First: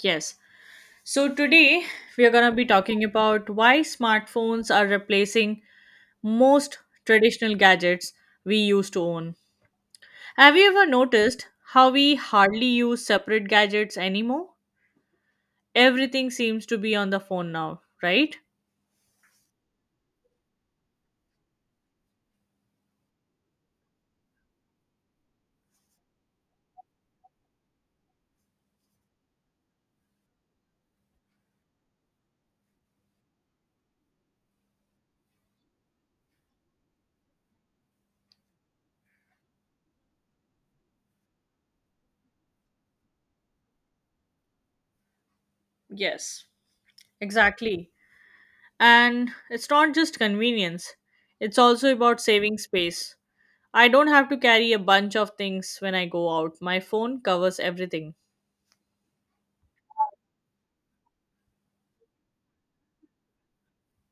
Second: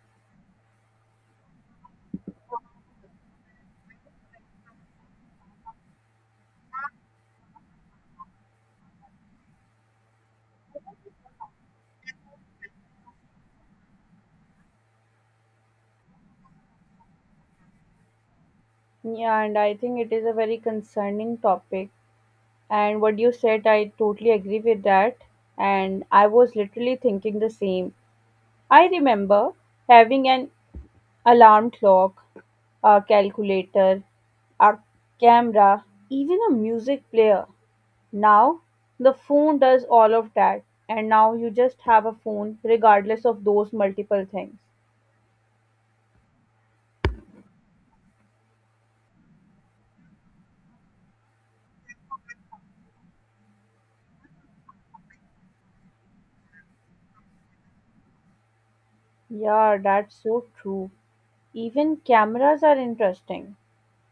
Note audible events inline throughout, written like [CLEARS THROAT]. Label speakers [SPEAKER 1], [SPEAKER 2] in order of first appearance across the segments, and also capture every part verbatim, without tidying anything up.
[SPEAKER 1] Yes. So today we are going to be talking about why smartphones are replacing most traditional gadgets we used to own. Have you ever noticed how we hardly use separate gadgets anymore? Everything seems to be on the phone now, right?
[SPEAKER 2] Yeah, and I think it is a very concerning topic. And what you said, I totally agree with that. And I was literally thinking the same. I remember having an alarm clock, a calculator, a camera, even a music player. Now, the phone does all of that. And now you just have a phone regardless of those multiple things.
[SPEAKER 1] Yes, exactly. And it's not just convenience, it's also about saving space. I don't have to carry a bunch of things when I go out. My phone covers everything.
[SPEAKER 2] Yeah, that's so true. Even cameras are interesting.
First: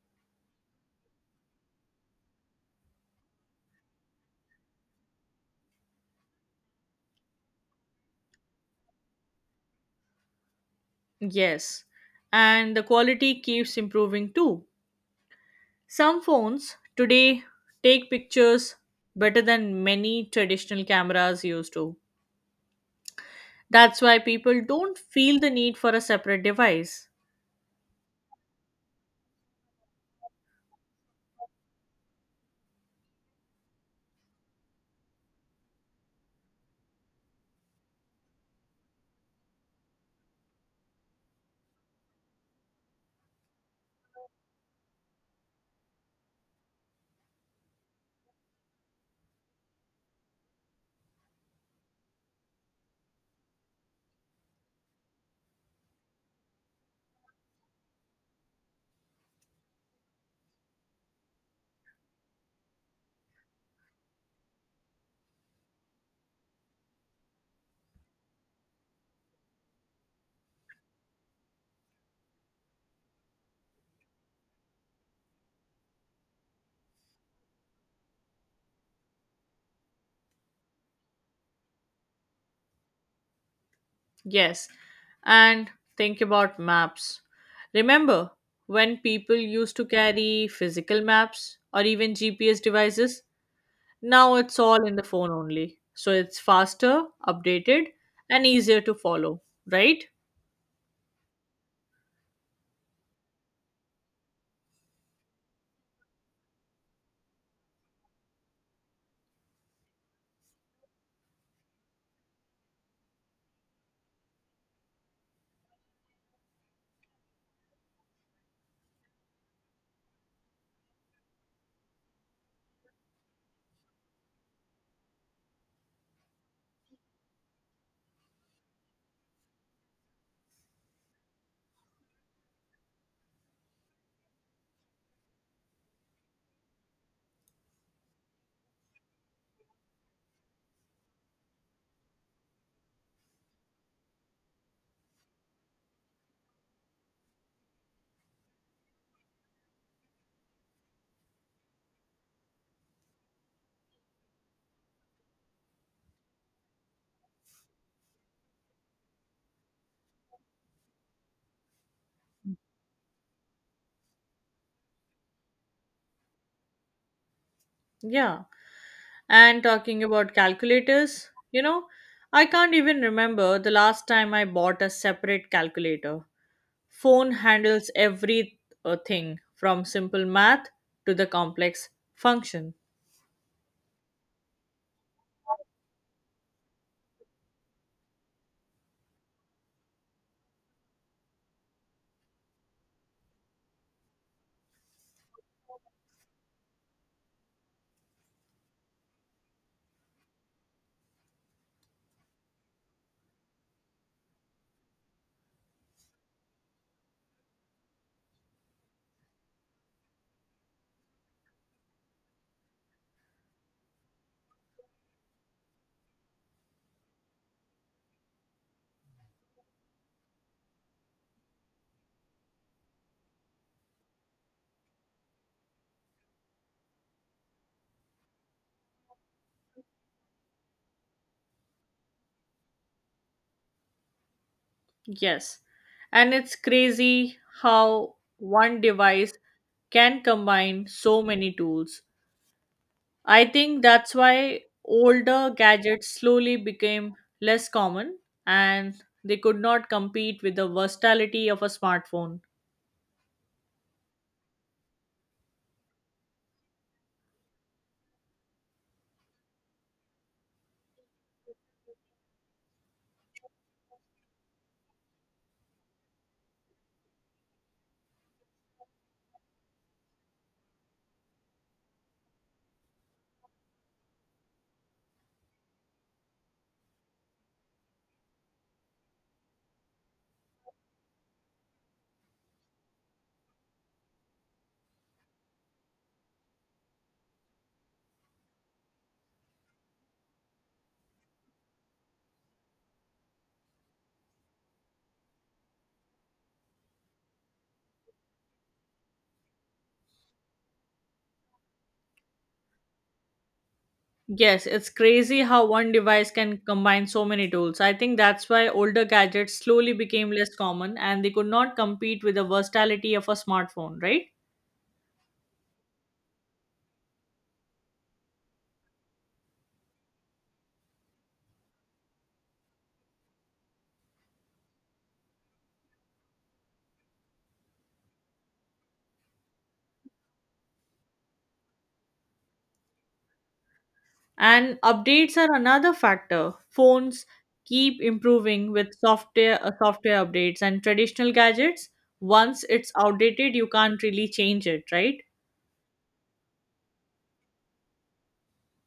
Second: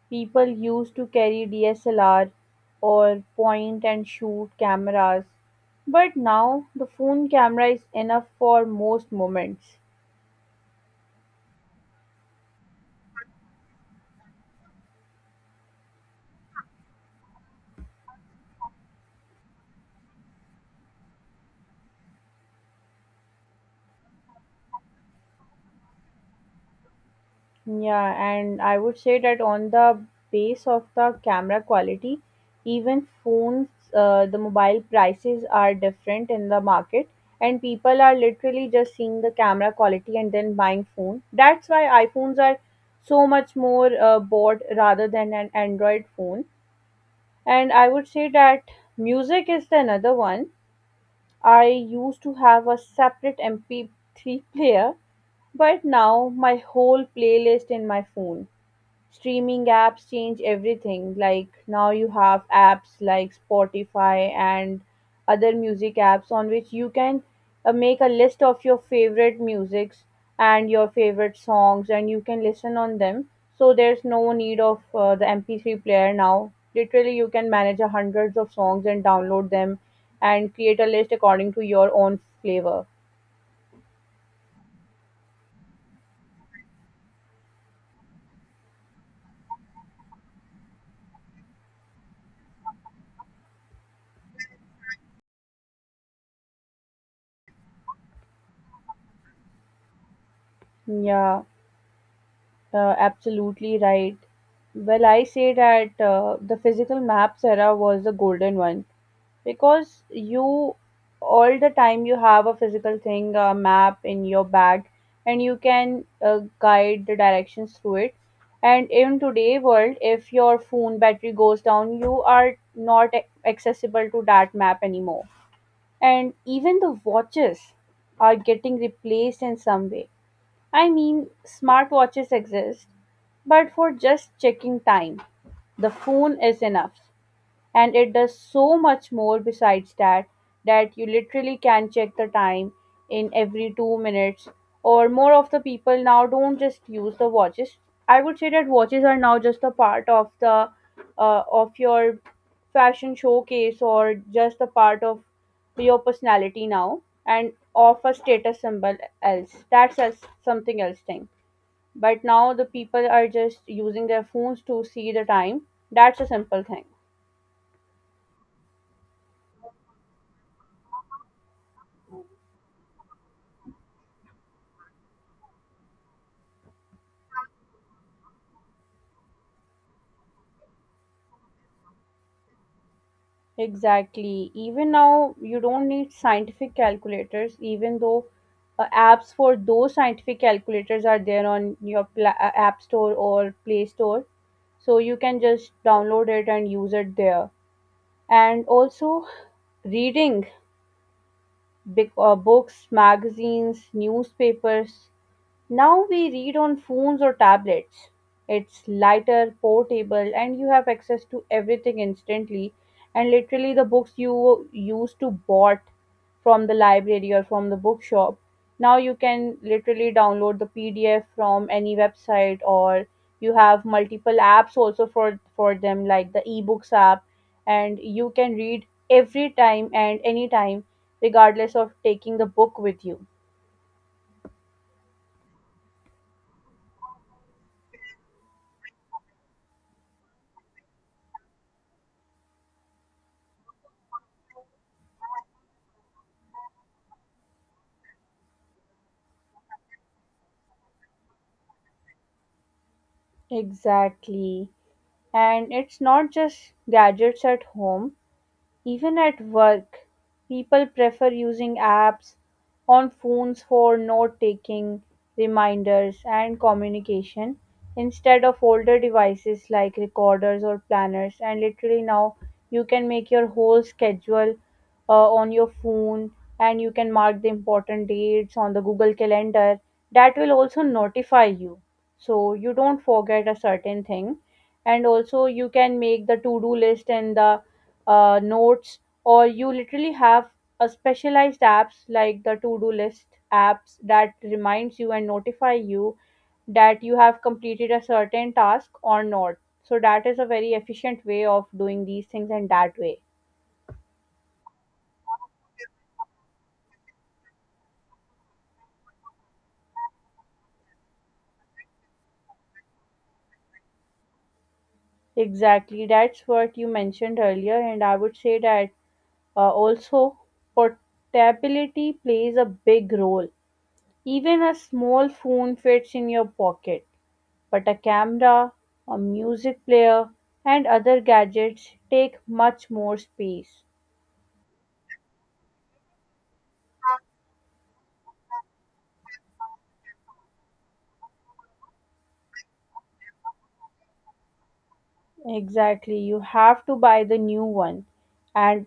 [SPEAKER 2] People used to carry D S L R or point and shoot cameras, but now the phone camera is enough for most moments.
[SPEAKER 1] Yes, and the quality keeps improving too. Some phones today take pictures better than many traditional cameras used to. That's why people don't feel the need for a separate device.
[SPEAKER 2] Yeah, and I would say that on the base of the camera quality, even phones, uh, the mobile prices are different in the market, and people are literally just seeing the camera quality and then buying phone. That's why iPhones are so much more uh, bought rather than an Android phone. And I would say that music is the another one. I used to have a separate M P three player, but now my whole playlist in my phone. Streaming apps change everything. Like now you have apps like Spotify and other music apps on which you can uh, make a list of your favorite musics and your favorite songs and you can listen on them. So there's no need of uh, the M P three player now. Literally you can manage a hundreds of songs and download them and create a list according to your own flavor.
[SPEAKER 1] Yes, and think about maps. Remember when people used to carry physical maps or even G P S devices? Now it's all in the phone only. So it's faster, updated, and easier to follow, right?
[SPEAKER 2] Yeah. Uh, absolutely right. Well, I say that uh, the physical maps era was the golden one because you all the time you have a physical thing, a map in your bag, and you can uh, guide the directions through it. And in today world, if your phone battery goes down, you are not ac- accessible to that map anymore. And even the watches are getting replaced in some way. I mean, smartwatches exist, but for just checking time, the phone is enough and it does so much more besides that, that you literally can check the time in every two minutes or more of the people now don't just use the watches. I would say that watches are now just a part of the uh, of your fashion showcase or just a part of your personality now and of a status symbol else, that's as something else thing. But now the people are just using their phones to see the time. That's a simple thing.
[SPEAKER 1] Yeah. And talking about calculators, you know, I can't even remember the last time I bought a separate calculator. Phone handles every uh, thing from simple math to the complex function.
[SPEAKER 2] Exactly. Even now, you don't need scientific calculators, even though uh, apps for those scientific calculators are there on your pla- uh, App Store or Play Store. So you can just download it and use it there. And also, reading big, uh, books, magazines, newspapers, now we read on phones or tablets. It's lighter, portable, and you have access to everything instantly. And literally, the books you used to bought from the library or from the bookshop, now you can literally download the P D F from any website, or you have multiple apps also for for them, like the eBooks app, and you can read every time and anytime, regardless of taking the book with you.
[SPEAKER 1] Yes. And it's crazy how one device can combine so many tools. I think that's why older gadgets slowly became less common and they could not compete with the versatility of a smartphone.
[SPEAKER 2] Exactly. And it's not just gadgets at home, even at work, people prefer using apps on phones for note taking, reminders, and communication instead of older devices like recorders or planners. And literally, now you can make your whole schedule uh, on your phone and you can mark the important dates on the Google Calendar. That will also notify you so you don't forget a certain thing, and also you can make the to do list and the uh, notes, or you literally have a specialized apps like the to-do list apps that reminds you and notify you that you have completed a certain task or not. So that is a very efficient way of doing these things and that way.
[SPEAKER 1] Yes, it's crazy how one device can combine so many tools. I think that's why older gadgets slowly became less common and they could not compete with the versatility of a smartphone, right?
[SPEAKER 2] Exactly, that's what you mentioned earlier, and I would say that uh, also portability plays a big role. Even a small phone fits in your pocket, but a camera, a music player, and other gadgets take much more space.
[SPEAKER 1] And updates are another factor. Phones keep improving with software uh, software updates and traditional gadgets. Once it's outdated, you can't really change it, right?
[SPEAKER 2] Exactly, you have to buy the new one, and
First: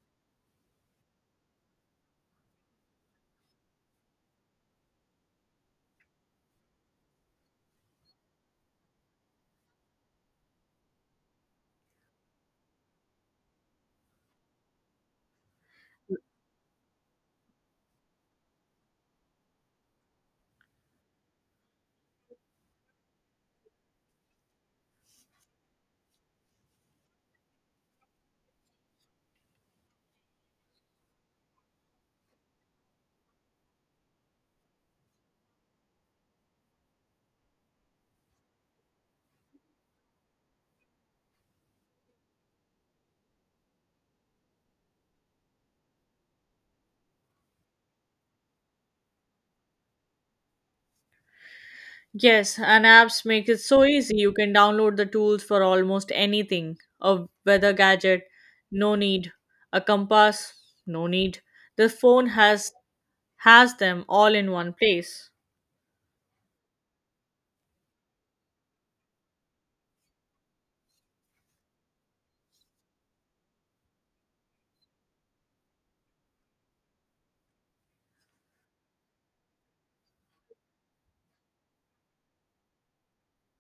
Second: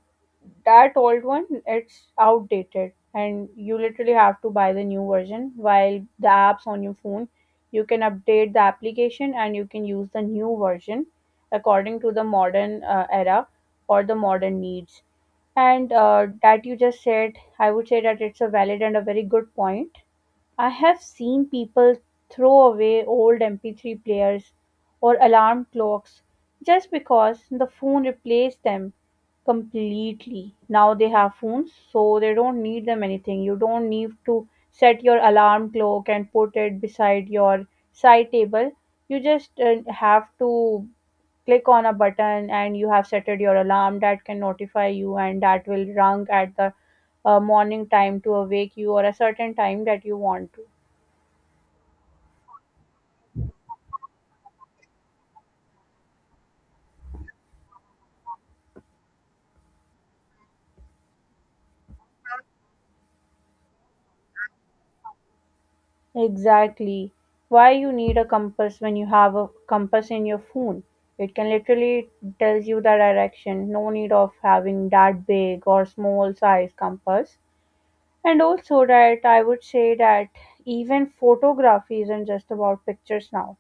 [SPEAKER 2] that old one it's outdated, and you literally have to buy the new version. While the apps on your phone, you can update the application and you can use the new version according to the modern uh, era or the modern needs. And uh, that you just said, I would say that it's a valid and a very good point. I have seen people throw away old M P three players or alarm clocks just because the phone replaced them completely. Now they have phones, so they don't need them anything. You don't need to set your alarm clock and put it beside your side table. You just uh, have to click on a button and you have set your alarm that can notify you and that will rung at the uh, morning time to awake you or a certain time that you want to.
[SPEAKER 1] Yes, and apps make it so easy. You can download the tools for almost anything. A weather gadget, no need. A compass, no need. The phone has has them all in one place.
[SPEAKER 2] Exactly. Why you need a compass when you have a compass in your phone? It can literally tells you the direction. No need of having that big or small size compass. And also that I would say that even photography isn't just about pictures now.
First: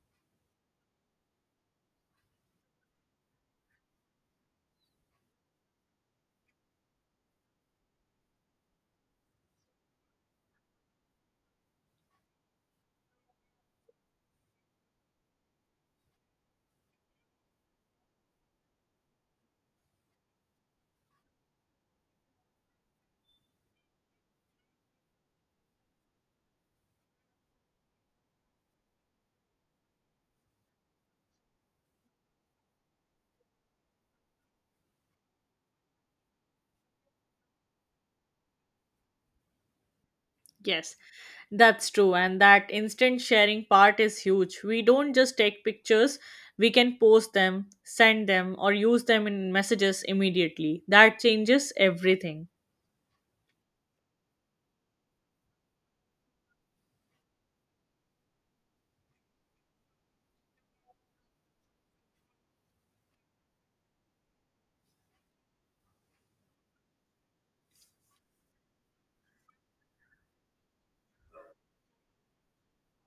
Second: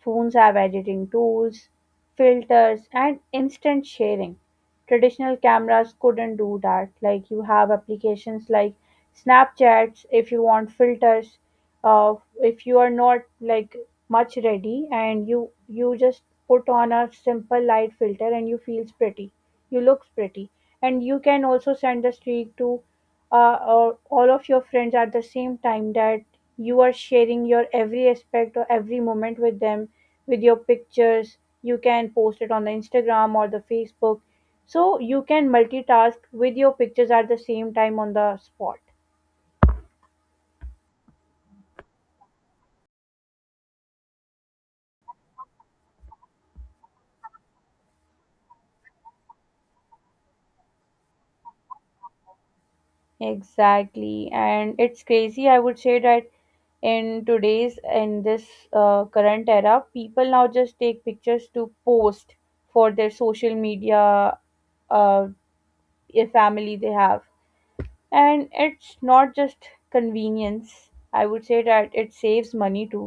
[SPEAKER 2] Phones have editing tools, filters, and instant sharing. Traditional cameras couldn't do that. Like you have applications like Snapchats if you want filters. Uh, if you are not like much ready and you you just put on a simple light filter and you feels pretty, you looks pretty, and you can also send the streak to uh, or all of your friends at the same time, that you are sharing your every aspect or every moment with them with your pictures. You can post it on the instagram or the facebook, so you can multitask with your pictures at the same time on the spot.
[SPEAKER 1] Yes, that's true. And that instant sharing part is huge. We don't just take pictures, we can post them, send them, or use them in messages immediately. That changes everything.
[SPEAKER 2] Exactly. And it's crazy, I would say that in today's, in this uh, current era, people now just take pictures to post for their social media, uh, if family they have. And it's not just convenience, I would say that it saves money too.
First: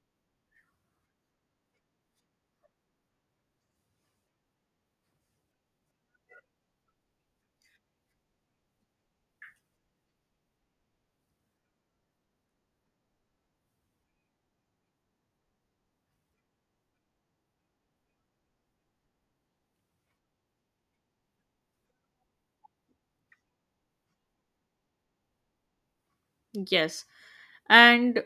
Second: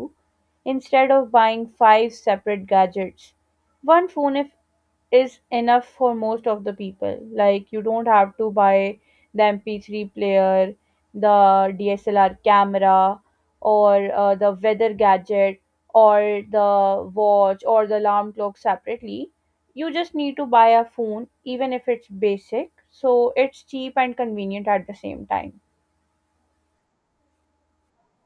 [SPEAKER 2] Instead of buying five separate gadgets, one phone if is enough for most of the people. Like you don't have to buy the M P three player, the D S L R camera, or uh, the weather gadget, or the watch, or the alarm clock separately. You just need to buy a phone, even if it's basic. So it's cheap and convenient at the same time.
[SPEAKER 1] Yes. And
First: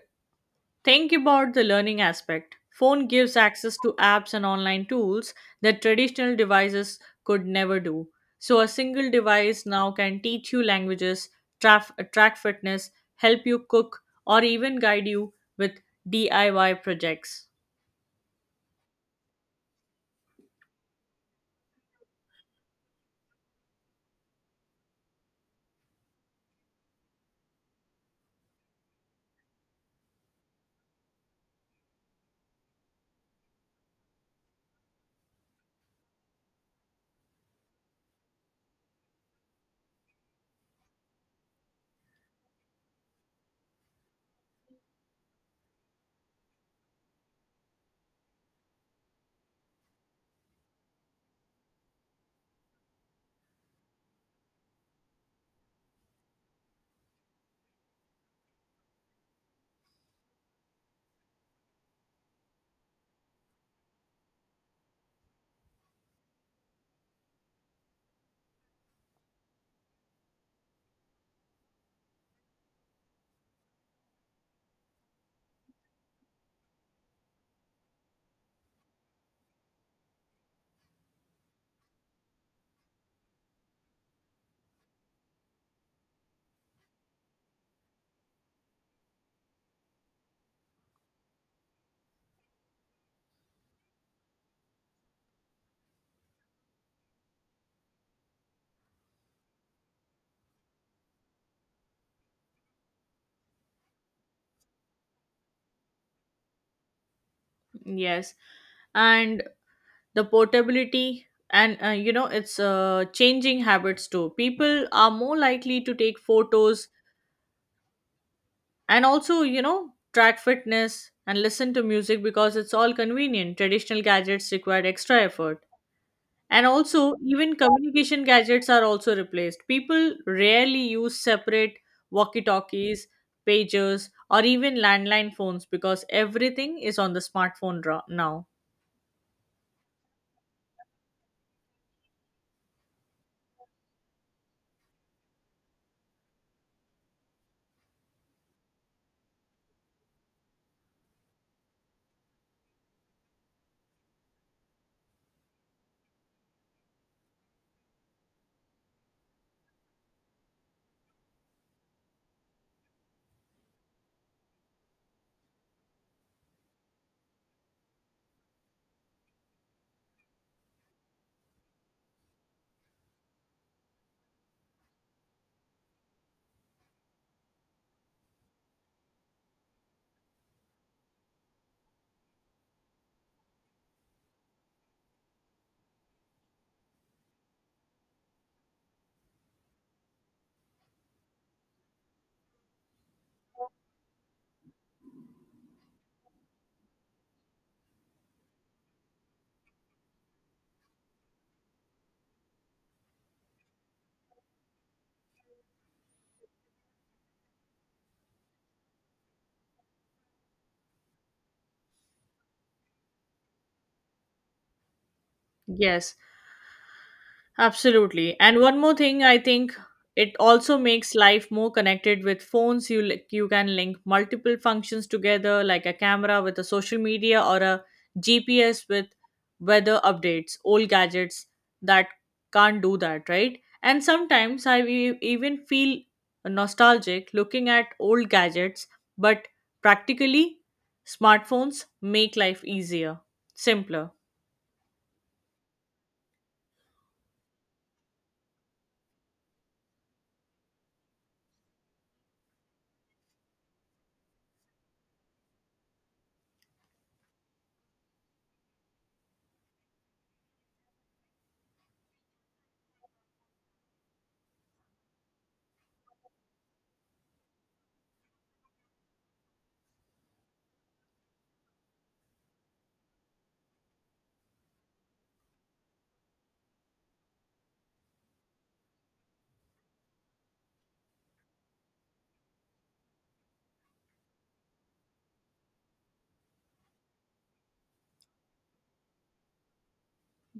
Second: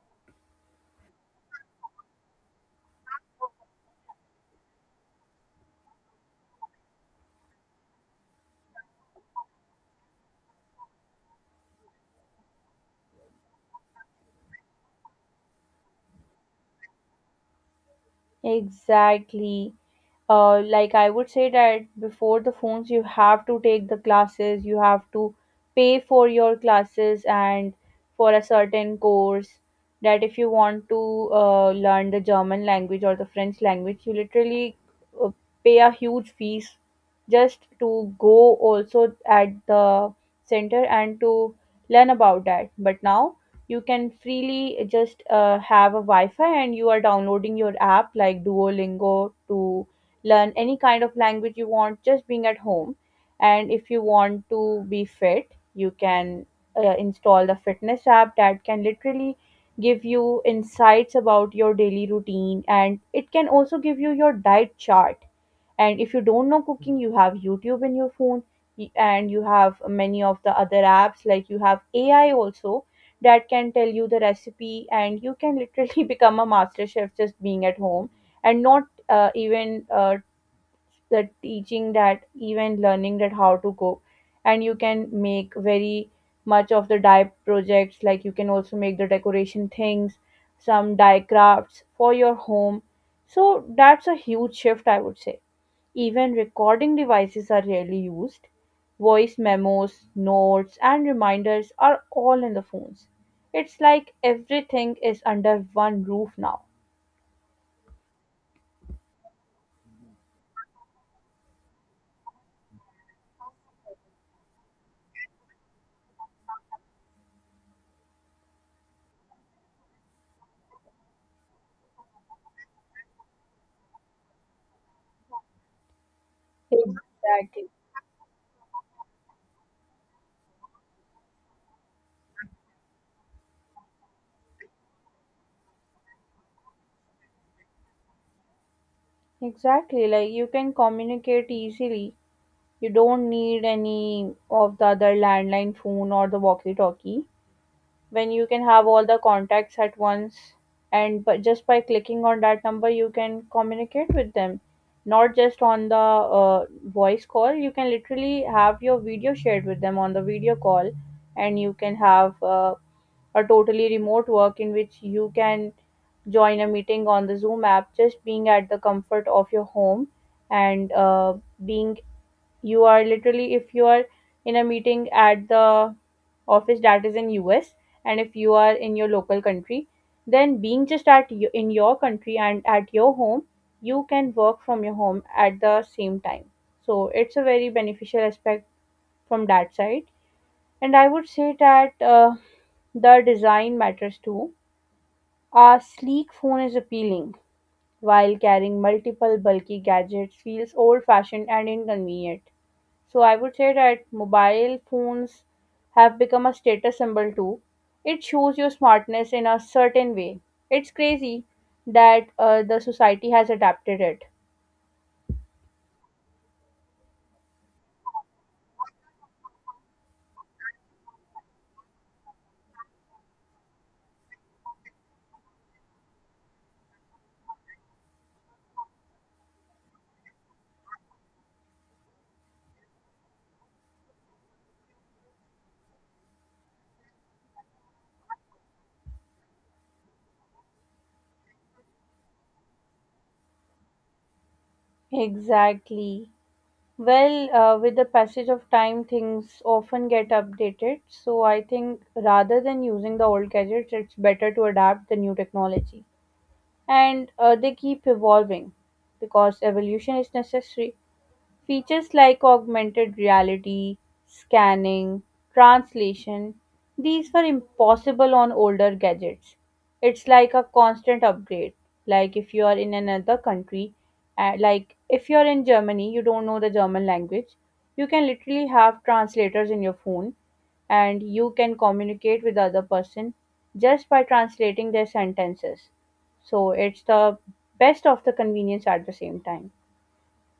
[SPEAKER 1] think about the learning aspect. Phone gives access to apps and online tools that traditional devices could never do. So a single device now can teach you languages, traf- track fitness, help you cook, or even guide you with D I Y projects.
[SPEAKER 2] Exactly. uh, like I would say that before the phones, you have to take the classes, you have to pay for your classes and for a certain course. That if you want to uh, learn the German language or the French language, you literally uh, pay a huge fees just to go also at the center and to learn about that. But now you can freely just uh, have a Wi Fi and you are downloading your app like Duolingo to learn any kind of language you want just being at home. And if you want to be fit you can uh, install the fitness app that can literally give you insights about your daily routine and it can also give you your diet chart. And if you don't know cooking you have youtube in your phone, y- and you have many of the other apps like you have ai also that can tell you the recipe and you can literally [LAUGHS] become a master chef just being at home. And not uh, even uh, the teaching that even learning that how to cope, and you can make very much of the dye projects, like you can also make the decoration things, some dye crafts for your home. So that's a huge shift I would say. Even recording devices are rarely used. Voice memos, notes and reminders are all in the phones. It's like everything is under one roof now.
[SPEAKER 1] Yes, and the portability and uh, you know it's uh, changing habits too. People are more likely to take photos and also you know track fitness and listen to music because it's all convenient. Traditional gadgets required extra effort, and also even
[SPEAKER 2] Exactly.
[SPEAKER 1] communication gadgets are also replaced. People rarely use separate walkie talkies, pagers, or even landline phones because everything is on the smartphone ra- now.
[SPEAKER 2] Exactly, like you can communicate easily. You don't need any of the other landline phone or the walkie-talkie when you can have all the contacts at once, and but just by clicking on that number you can communicate with them, not just on the uh, voice call. You can literally have your video shared with them on the video call. And you can have uh, a totally remote work in which you can join a meeting on the zoom app just being at the comfort of your home. And uh, being you are literally, if you are in a meeting at the office that is in U S and if you are in your local country, then being just at y- in your country and at your home, you can work from your home at the same time. So it's a very beneficial aspect from that side. And I would say that uh, the design matters too. A sleek phone is appealing while carrying multiple bulky gadgets feels old fashioned and inconvenient. So I would say that mobile phones have become a status symbol too. It shows your smartness in a certain way. It's crazy that uh, the society has adapted it.
[SPEAKER 1] Yes, absolutely. And one more thing, I think it also makes life more connected with phones. You li- you can link multiple functions together, like a camera with a social media or a G P S with weather updates. Old gadgets that can't do that, right? And sometimes I e- even feel nostalgic looking at old gadgets, but practically, smartphones make life easier, simpler.
[SPEAKER 2] Exactly. Well, uh, with the passage of time, things often get updated. So I think rather than using the old gadgets, it's better to adapt the new technology. And uh, they keep evolving because evolution is necessary. Features like augmented reality, scanning, translation, these were impossible on older gadgets. It's like a constant upgrade. Like if you are in another country, uh, like if you are in Germany, you don't know the German language, you can literally have translators in your phone and you can communicate with the other person just by translating their sentences. So it's the best of the convenience at the same time.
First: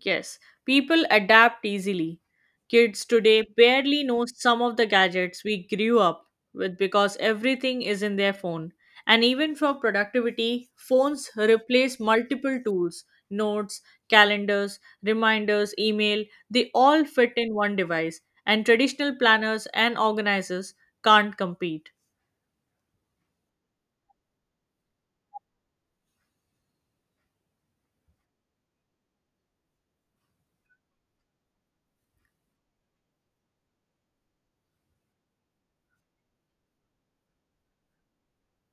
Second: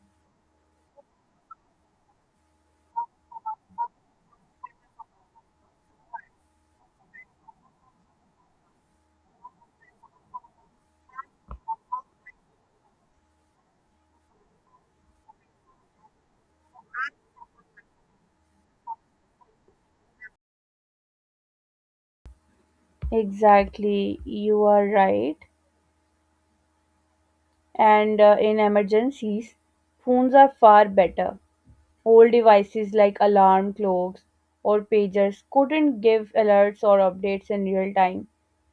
[SPEAKER 1] Yes, people adapt easily. Kids today barely know some of the gadgets we grew up with because everything is in their phone. And even for productivity, phones replace multiple tools: notes, calendars, reminders, email. They all fit in one device, and traditional planners and organizers can't compete.
[SPEAKER 2] Exactly, you are right. And uh, in emergencies, phones are far better. Old devices like alarm clocks or pagers couldn't give alerts or updates in real time.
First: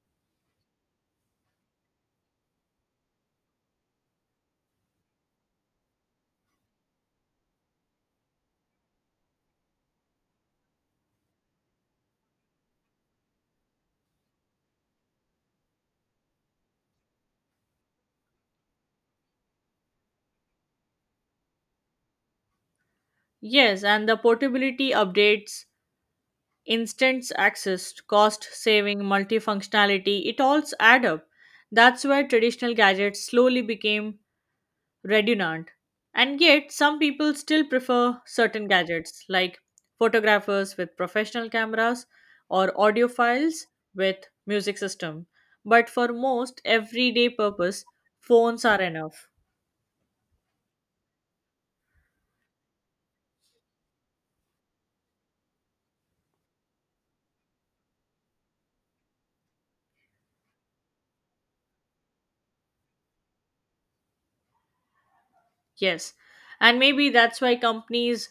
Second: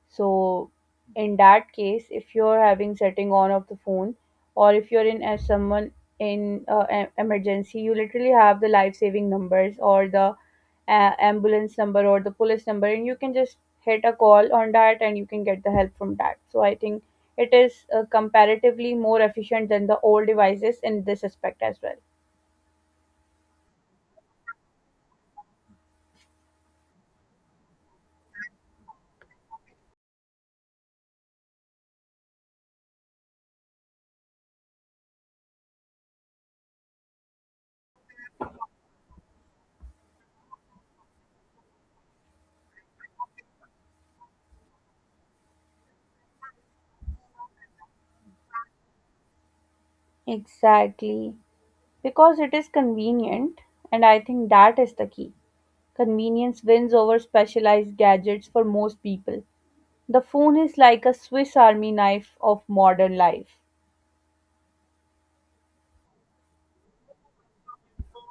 [SPEAKER 2] So, in that case, if you're having setting on of the phone, or if you're in as someone in uh, em- emergency, you literally have the life saving numbers or the uh, ambulance number or the police number, and you can just hit a call on that, and you can get the help from that. So, I think it is uh, comparatively more efficient than the old devices in this aspect as well.
[SPEAKER 1] Yes, and the portability, updates, instant access, cost saving, multifunctionality, it all add up. That's where traditional gadgets slowly became redundant. And yet, some people still prefer certain gadgets, like photographers with professional cameras or audiophiles with music system. But for most everyday purpose, phones are enough.
[SPEAKER 2] Exactly. Because it is convenient, and I think that is the key. Convenience wins over specialized gadgets for most people. The phone is like a Swiss army knife of modern life.
[SPEAKER 1] Yes. And maybe that's why companies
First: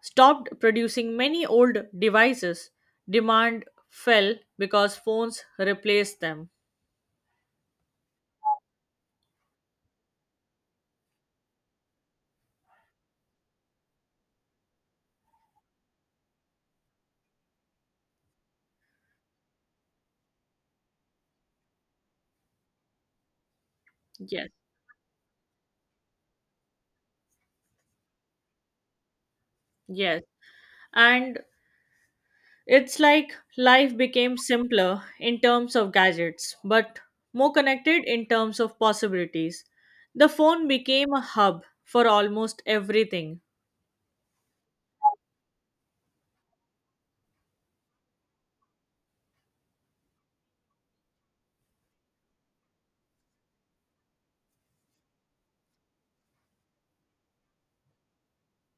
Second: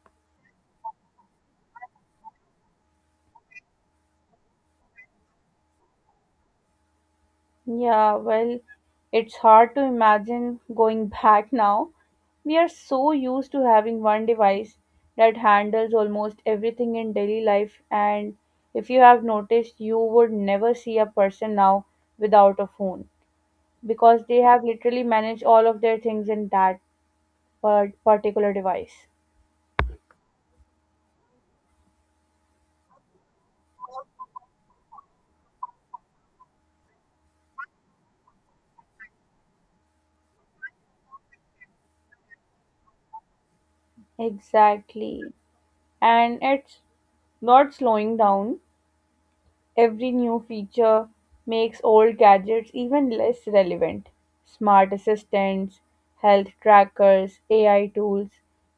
[SPEAKER 1] stopped producing many old devices. Demand fell because phones replaced them.
[SPEAKER 2] Yeah, well, it's hard to imagine going [LAUGHS] back now. We are so used to having one device that handles almost everything in daily life, and if you have noticed, you would never see a person now without a phone, because they
[SPEAKER 1] Yes,
[SPEAKER 2] have literally managed all of their things in that par- particular device.
[SPEAKER 1] yes. And it's like life became simpler in terms of gadgets, but more connected in terms of possibilities. The phone became a hub for almost everything.
[SPEAKER 2] Exactly. And it's not slowing down. Every new feature makes old gadgets even less relevant. Smart assistants, health trackers, A I tools,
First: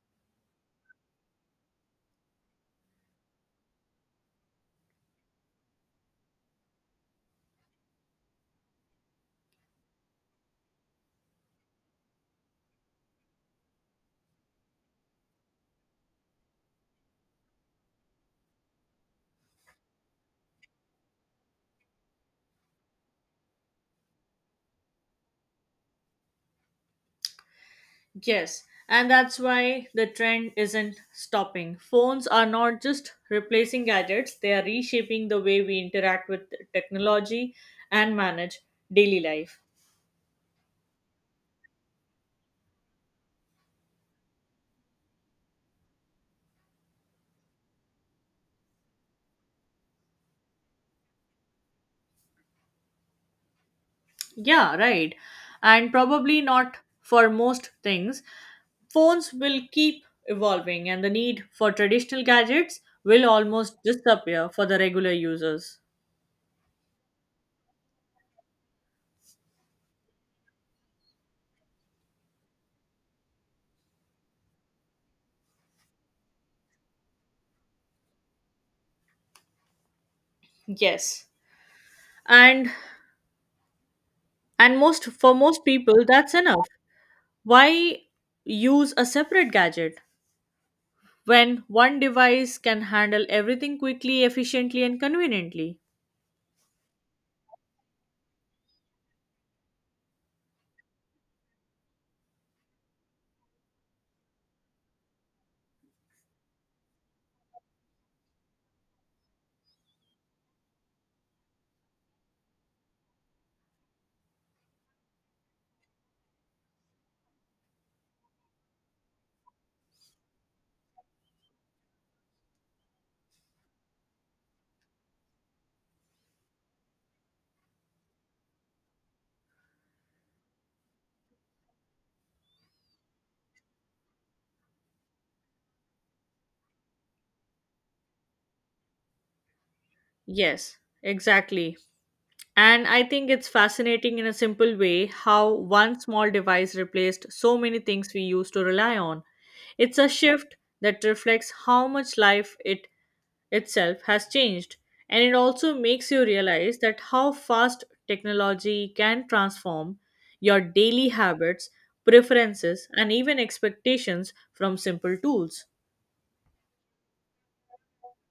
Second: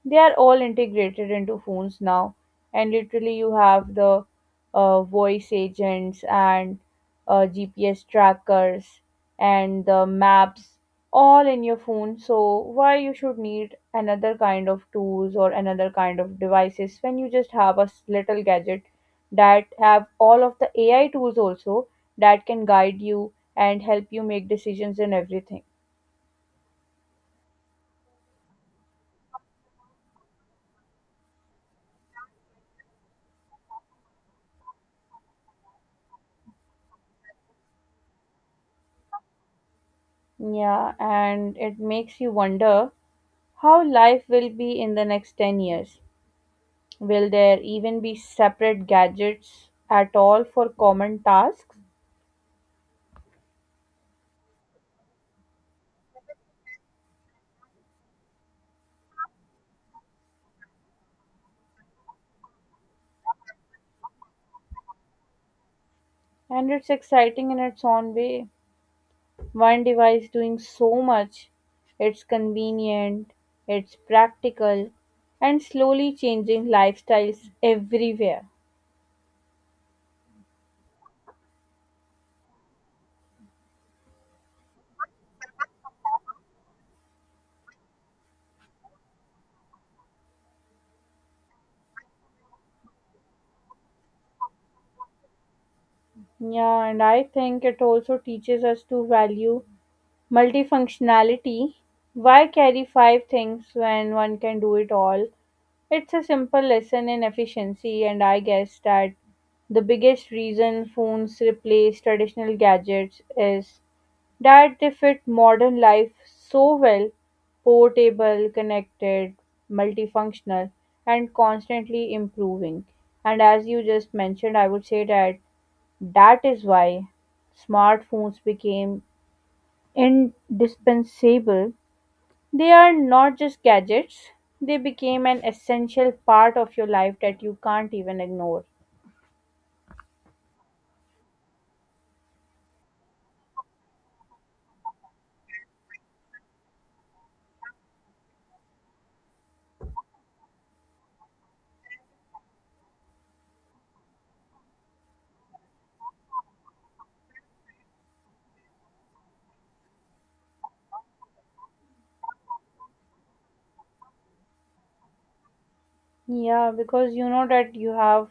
[SPEAKER 2] they are all integrated into phones now. And literally, you have the uh, voice agents and uh, G P S trackers and the maps all in your phone. So, why you should need another kind of tools or another kind of devices when you just have a s- little gadget that have all of the A I tools also that can guide you and help you make decisions in everything.
[SPEAKER 1] Yes, and that's why the trend isn't stopping. Phones are not just replacing gadgets, they are reshaping the way we interact with technology and manage daily life.
[SPEAKER 2] Yeah, and it makes you wonder how life will be in the next ten years. Will there even be separate gadgets at all for common tasks?
[SPEAKER 1] Yeah, right. And probably not for most things. Phones will keep evolving, and the need for traditional gadgets will almost disappear for the regular users.
[SPEAKER 2] And it's exciting in its own way. One device doing so much. It's convenient, it's practical, and slowly changing lifestyles everywhere.
[SPEAKER 1] Yes. And and most for most people that's enough. Why use a separate gadget when one device can handle everything quickly, efficiently, and conveniently?
[SPEAKER 2] Yeah, and I think it also teaches us to value multifunctionality. Why carry five things when one can do it all? It's a simple lesson in efficiency, and I guess that the biggest reason phones replace traditional gadgets is that they fit modern life so well, portable, connected, multifunctional, and constantly improving. And as you just mentioned, I would say that that is why smartphones became indispensable. They are not just gadgets, they became an essential part of your life that you can't even ignore.
[SPEAKER 1] Yes, exactly. And I think it's fascinating in a simple way how one small device replaced so many things we used to rely on. It's a shift that reflects how much life it itself has changed. And it also makes you realize that how fast technology can transform your daily habits, preferences, and even expectations from simple tools.
[SPEAKER 2] Yeah, because you know that you have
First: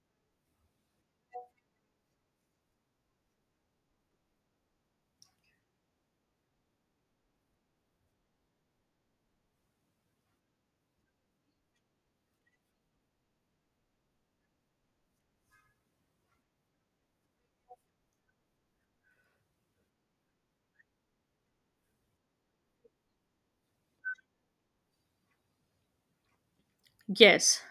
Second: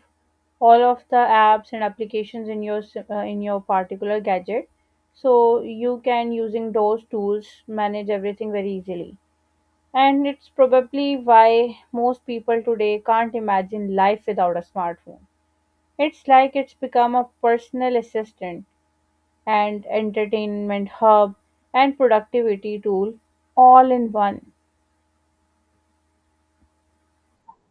[SPEAKER 2] all of the apps and applications in your s- uh, in your particular gadget, so you can using those tools manage everything very easily. And it's probably why most people today can't imagine life without a smartphone. It's like it's become a personal assistant and entertainment hub and productivity tool all in one.
[SPEAKER 1] Yes,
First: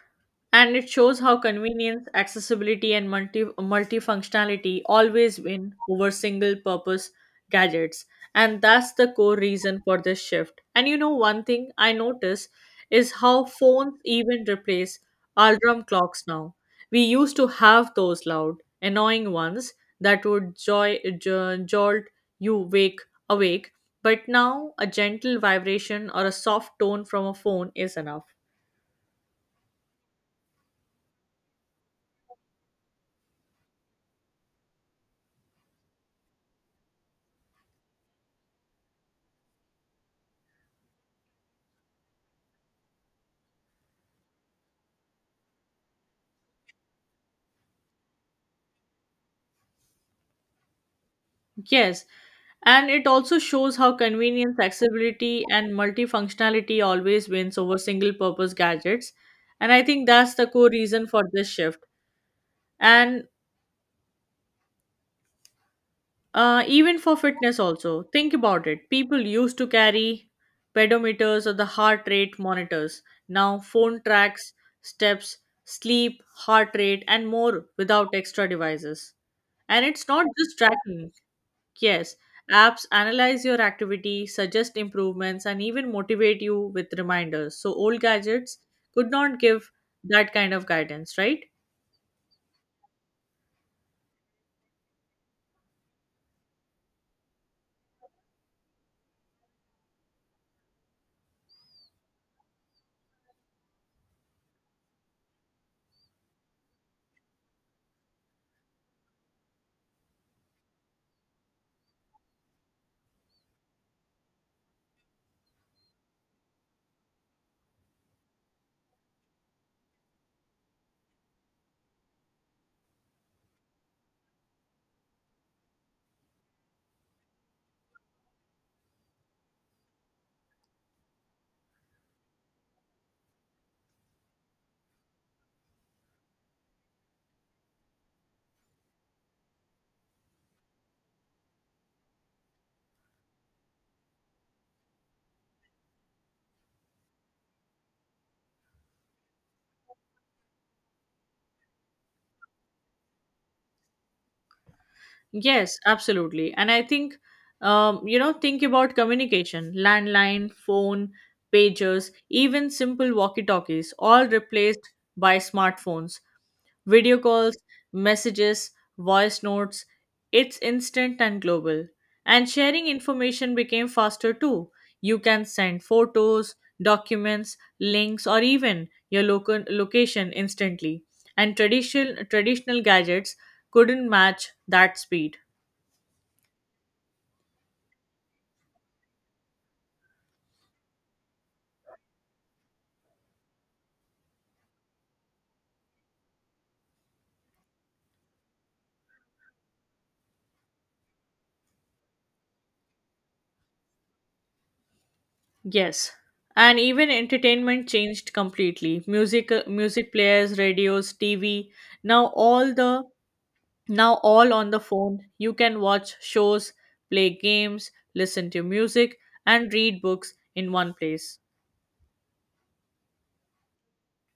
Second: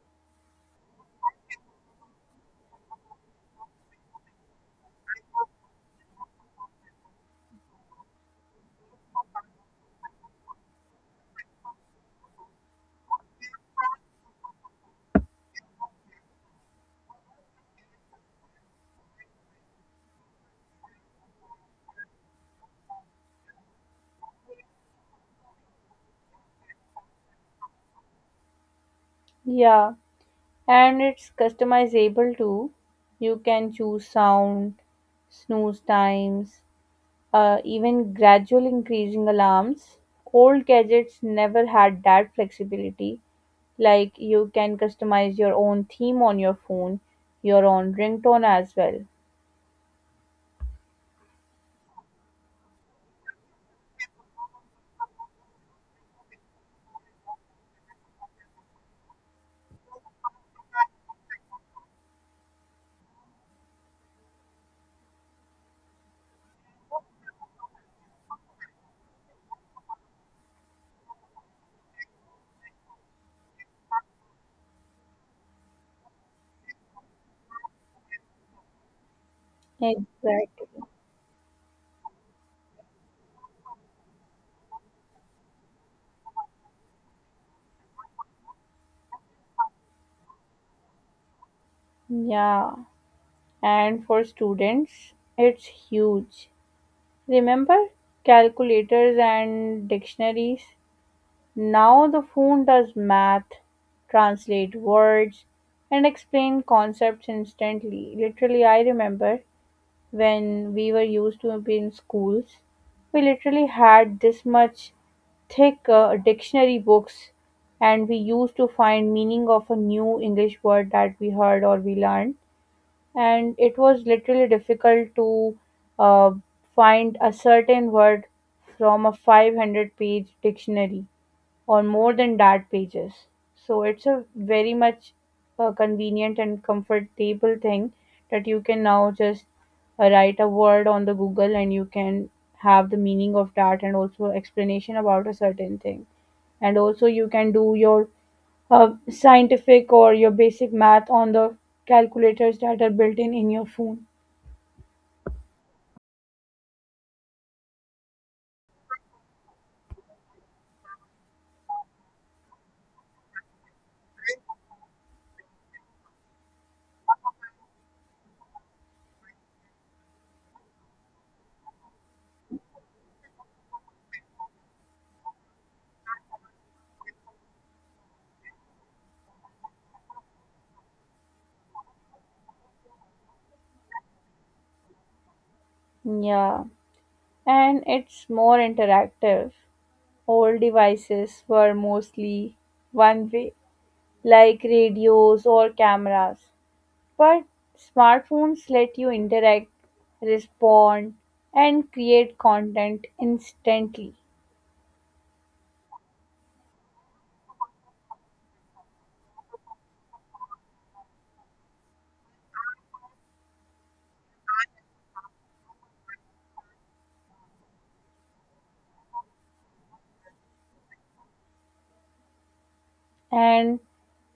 [SPEAKER 1] and it shows how convenience, accessibility, and multi multifunctionality always win over single-purpose gadgets, and that's the core reason for this shift. And you know, one thing I notice is how phones even replace alarm clocks now. We used to have those loud, annoying ones that would joy, jo- jolt you wake awake, but now a gentle vibration or a soft tone from a phone is enough.
[SPEAKER 2] Yeah, and it's customizable too. You can choose sound, snooze times, uh, even gradual increasing alarms. Old gadgets never had that flexibility. Like you can customize your own theme on your phone, your own ringtone as well.
[SPEAKER 1] Yes, and it also shows how convenience, accessibility, and multifunctionality always wins over single purpose gadgets. And I think that's the core reason for this shift. And uh, even for fitness, also, think about it. People used to carry pedometers or the heart rate monitors. Now, phone tracks steps, sleep, heart rate, and more without extra devices. And it's not just
[SPEAKER 2] Exactly.
[SPEAKER 1] tracking. Yes, apps analyze your activity, suggest improvements, and even motivate you with reminders. So, old gadgets could not give that kind of guidance, right?
[SPEAKER 2] Yeah. And for students, it's huge. Remember calculators and dictionaries? Now the phone does math, translate words, and explain concepts instantly. Literally, I remember when we were used to be in schools, we literally had this much thick uh, dictionary books, and we used to find meaning of a new English word that we heard or we learned, and it was literally difficult to uh, find a certain word from a five hundred page dictionary or more than that pages. So it's a very much uh, convenient and comfortable thing that you can now just uh, write a word on the Google and you can have the meaning of that and also explanation about a certain thing. And also you can do your uh, scientific or your basic math on the calculators that are built in in your phone.
[SPEAKER 1] Yes, absolutely. And I think, um, you know, think about communication: landline, phone, pagers, even simple walkie talkies, all replaced by smartphones. Video calls, messages, voice notes, it's instant and global. And sharing information became faster too. You can send photos, documents, links, or even your local location instantly. And traditional traditional gadgets couldn't match that speed.
[SPEAKER 2] Yeah, and it's more interactive. Old devices were mostly one way, like radios or cameras. But smartphones let you interact, respond, and create content instantly.
[SPEAKER 1] Yes. And even entertainment changed completely. Music uh, music players, radios, T V, now all the now all on the phone. You can watch shows, play games, listen to music and read books in one place.
[SPEAKER 2] And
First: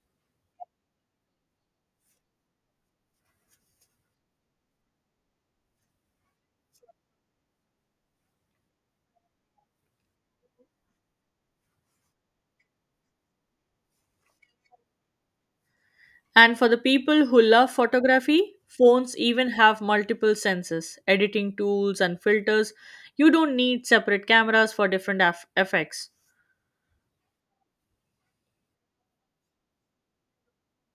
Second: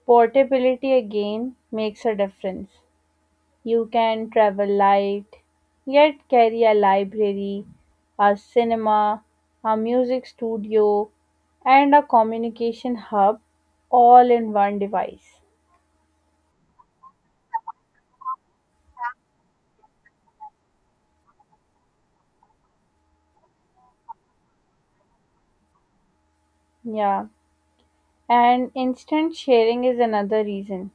[SPEAKER 2] portability again makes a difference. You can travel light, yet carry a library, a cinema, a music studio, and a communication hub all in one device.
[SPEAKER 1] And for the people who love photography, phones even have multiple sensors, editing tools and filters. You don't need separate cameras for different eff- effects.
[SPEAKER 2] Yeah, and instant sharing is another reason.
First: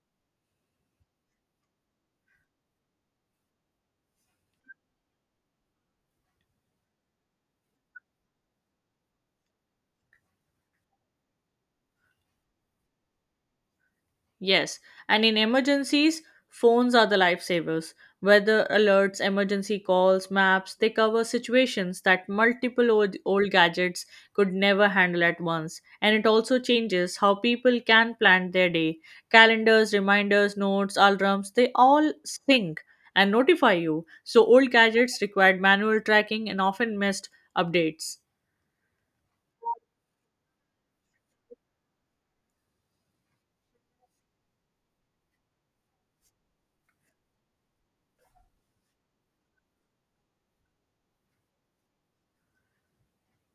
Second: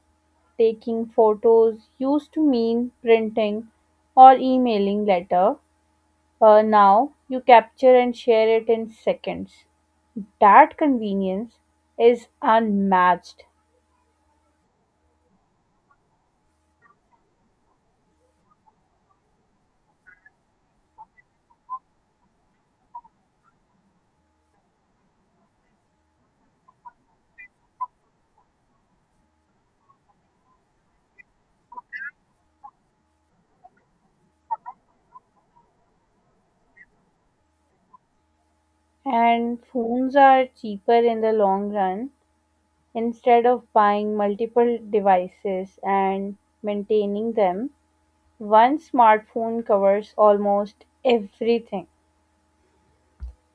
[SPEAKER 2] Taking photos used to mean printing or emailing letter. Uh, now you capture and share it in seconds. That convenience is unmatched.
[SPEAKER 1] Yes, and in emergencies, phones are the lifesavers. Weather alerts, emergency calls, maps, they cover situations that multiple old, old gadgets could never handle at once. And it also changes how people can plan their day. Calendars, reminders, notes, alarms, they all sync and notify you. So old gadgets required manual tracking and often missed updates.
[SPEAKER 2] And phones are cheaper in the long run. Instead of buying multiple devices and maintaining them, one smartphone covers almost everything.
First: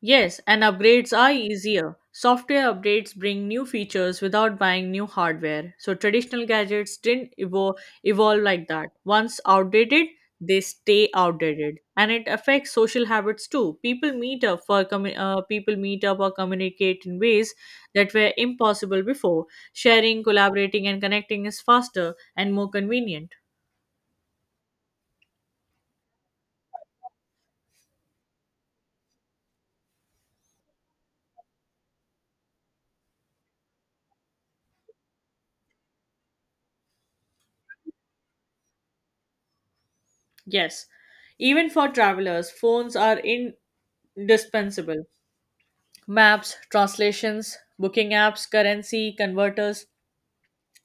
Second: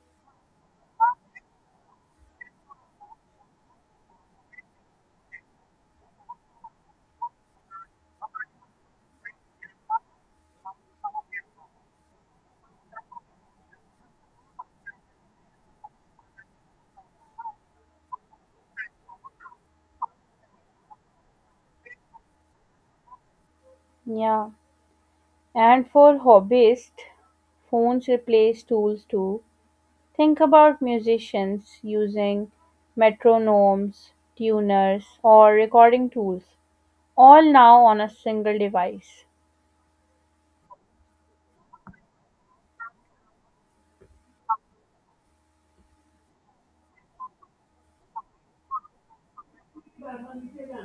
[SPEAKER 1] Yes, and upgrades are easier. Software updates bring new features without buying new hardware. So traditional gadgets didn't evo- evolve like that. Once outdated, they stay outdated, and it affects social habits too. People meet up for commu- uh, people meet up or communicate in ways that were impossible before. Sharing, collaborating, and connecting is faster and more convenient.
[SPEAKER 2] Yeah. And for hobbyists, phones replace tools too. Think about musicians using metronomes, tuners, or recording tools, all now on a single device.
[SPEAKER 1] Yes, even for travelers, phones are indispensable. Maps, translations, booking apps, currency, converters,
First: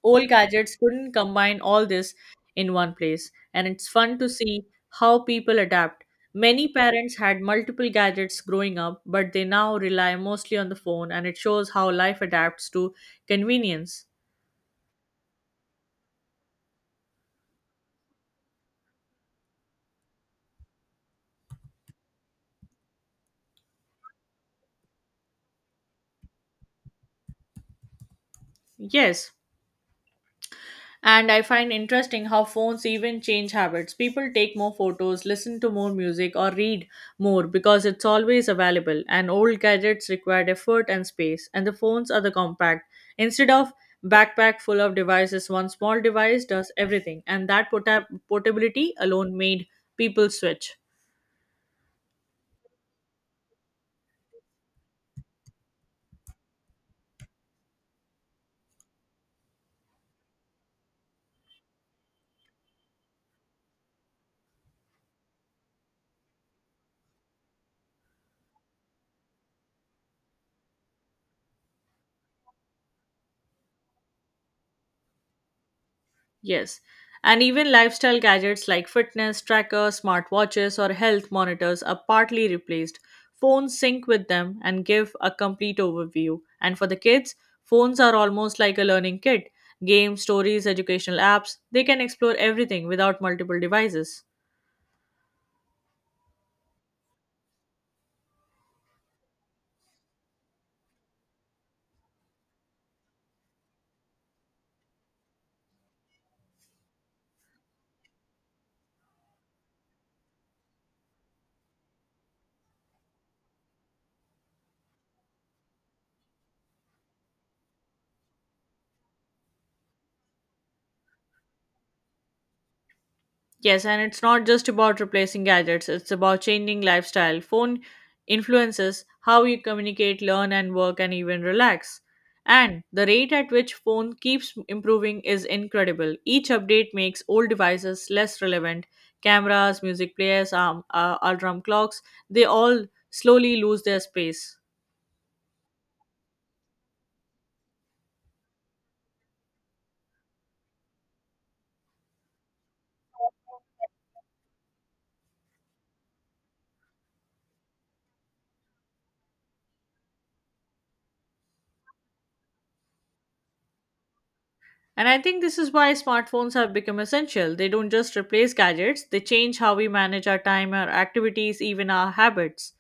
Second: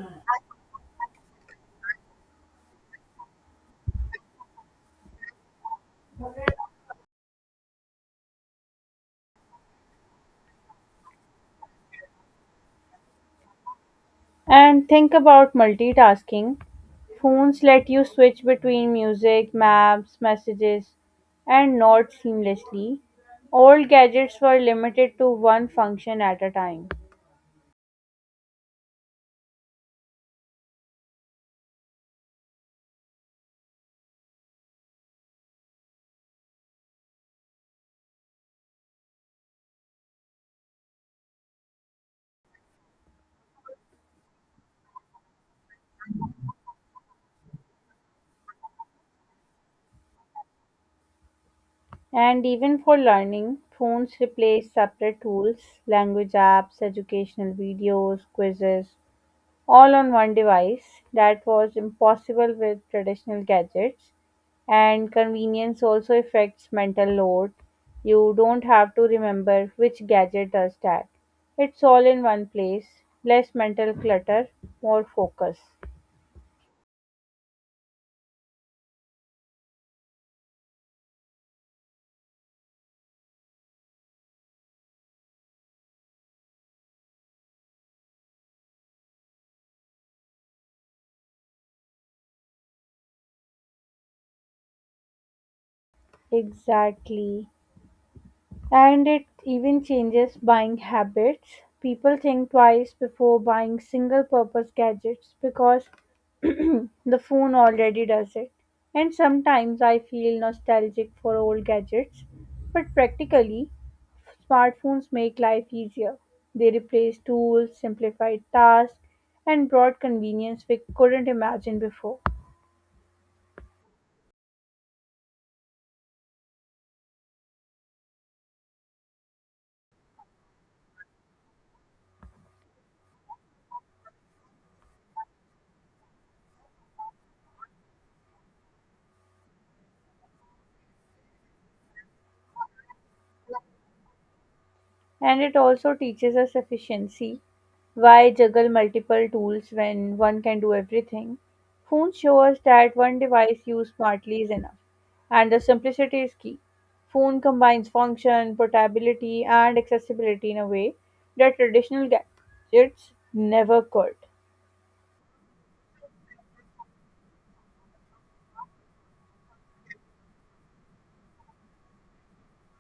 [SPEAKER 1] old gadgets couldn't combine all this in one place. And it's fun to see how people adapt. Many parents had multiple gadgets growing up, but they now rely mostly on the phone, and it shows how life adapts to convenience.
[SPEAKER 2] And think about multitasking. Phones let you switch between music, maps, messages, and notes seamlessly. Old gadgets were limited to one function at a time.
[SPEAKER 1] Yes, and I find interesting how phones even change habits. People take more photos, listen to more music, or read more because it's always available. And old gadgets required effort and space, and the phones are the compact. Instead of backpack full of devices, one small device does everything, and that pota- portability alone made people switch.
[SPEAKER 2] And even for learning, phones replaced separate tools, language apps, educational videos, quizzes, all on one device. That was impossible with traditional gadgets. And convenience also affects mental load. You don't have to remember which gadget does that. It's all in one place. Less mental clutter, more focus.
[SPEAKER 1] Yes. And even lifestyle gadgets like fitness trackers, smartwatches, or health monitors are partly replaced. Phones sync with them and give a complete overview. And for the kids, phones are almost like a learning kit: games, stories, educational apps. They can explore everything without multiple devices.
[SPEAKER 2] Exactly. And it even changes buying habits. People think twice before buying single purpose gadgets because [CLEARS THROAT] the phone already does it. And sometimes I feel nostalgic for old gadgets, but practically, smartphones make life easier. They replace tools, simplified tasks, and brought convenience we couldn't imagine before.
[SPEAKER 1] Yes, and it's not just about replacing gadgets, it's about changing lifestyle. Phone influences how you communicate, learn, and work, and even relax. And the rate at which phone keeps improving is incredible. Each update makes old devices less relevant. Cameras, music players, um, uh, alarm clocks, they all slowly lose their space.
[SPEAKER 2] And it also teaches us efficiency. Why juggle multiple tools when one can do everything? Phones show us that one device used smartly is enough, and the simplicity is key. Phone combines function, portability, and accessibility in a way that traditional gadgets never could.
[SPEAKER 1] And I think this is why smartphones have become essential. They don't just replace gadgets, they change how we manage our time, our activities, even our habits.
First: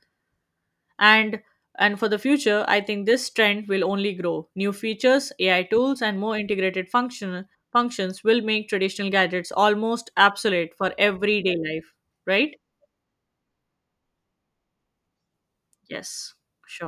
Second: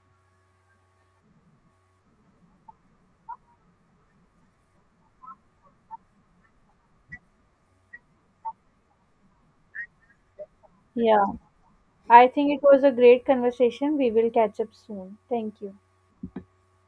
[SPEAKER 1] And and for the future, I think this trend will only grow. New features, A I tools, and more integrated function functions will make traditional gadgets almost obsolete for
[SPEAKER 2] Yeah,
[SPEAKER 1] everyday life.
[SPEAKER 2] I think
[SPEAKER 1] Right.
[SPEAKER 2] it was a great conversation. We will catch up soon. Thank you.
[SPEAKER 1] Yes. Sure.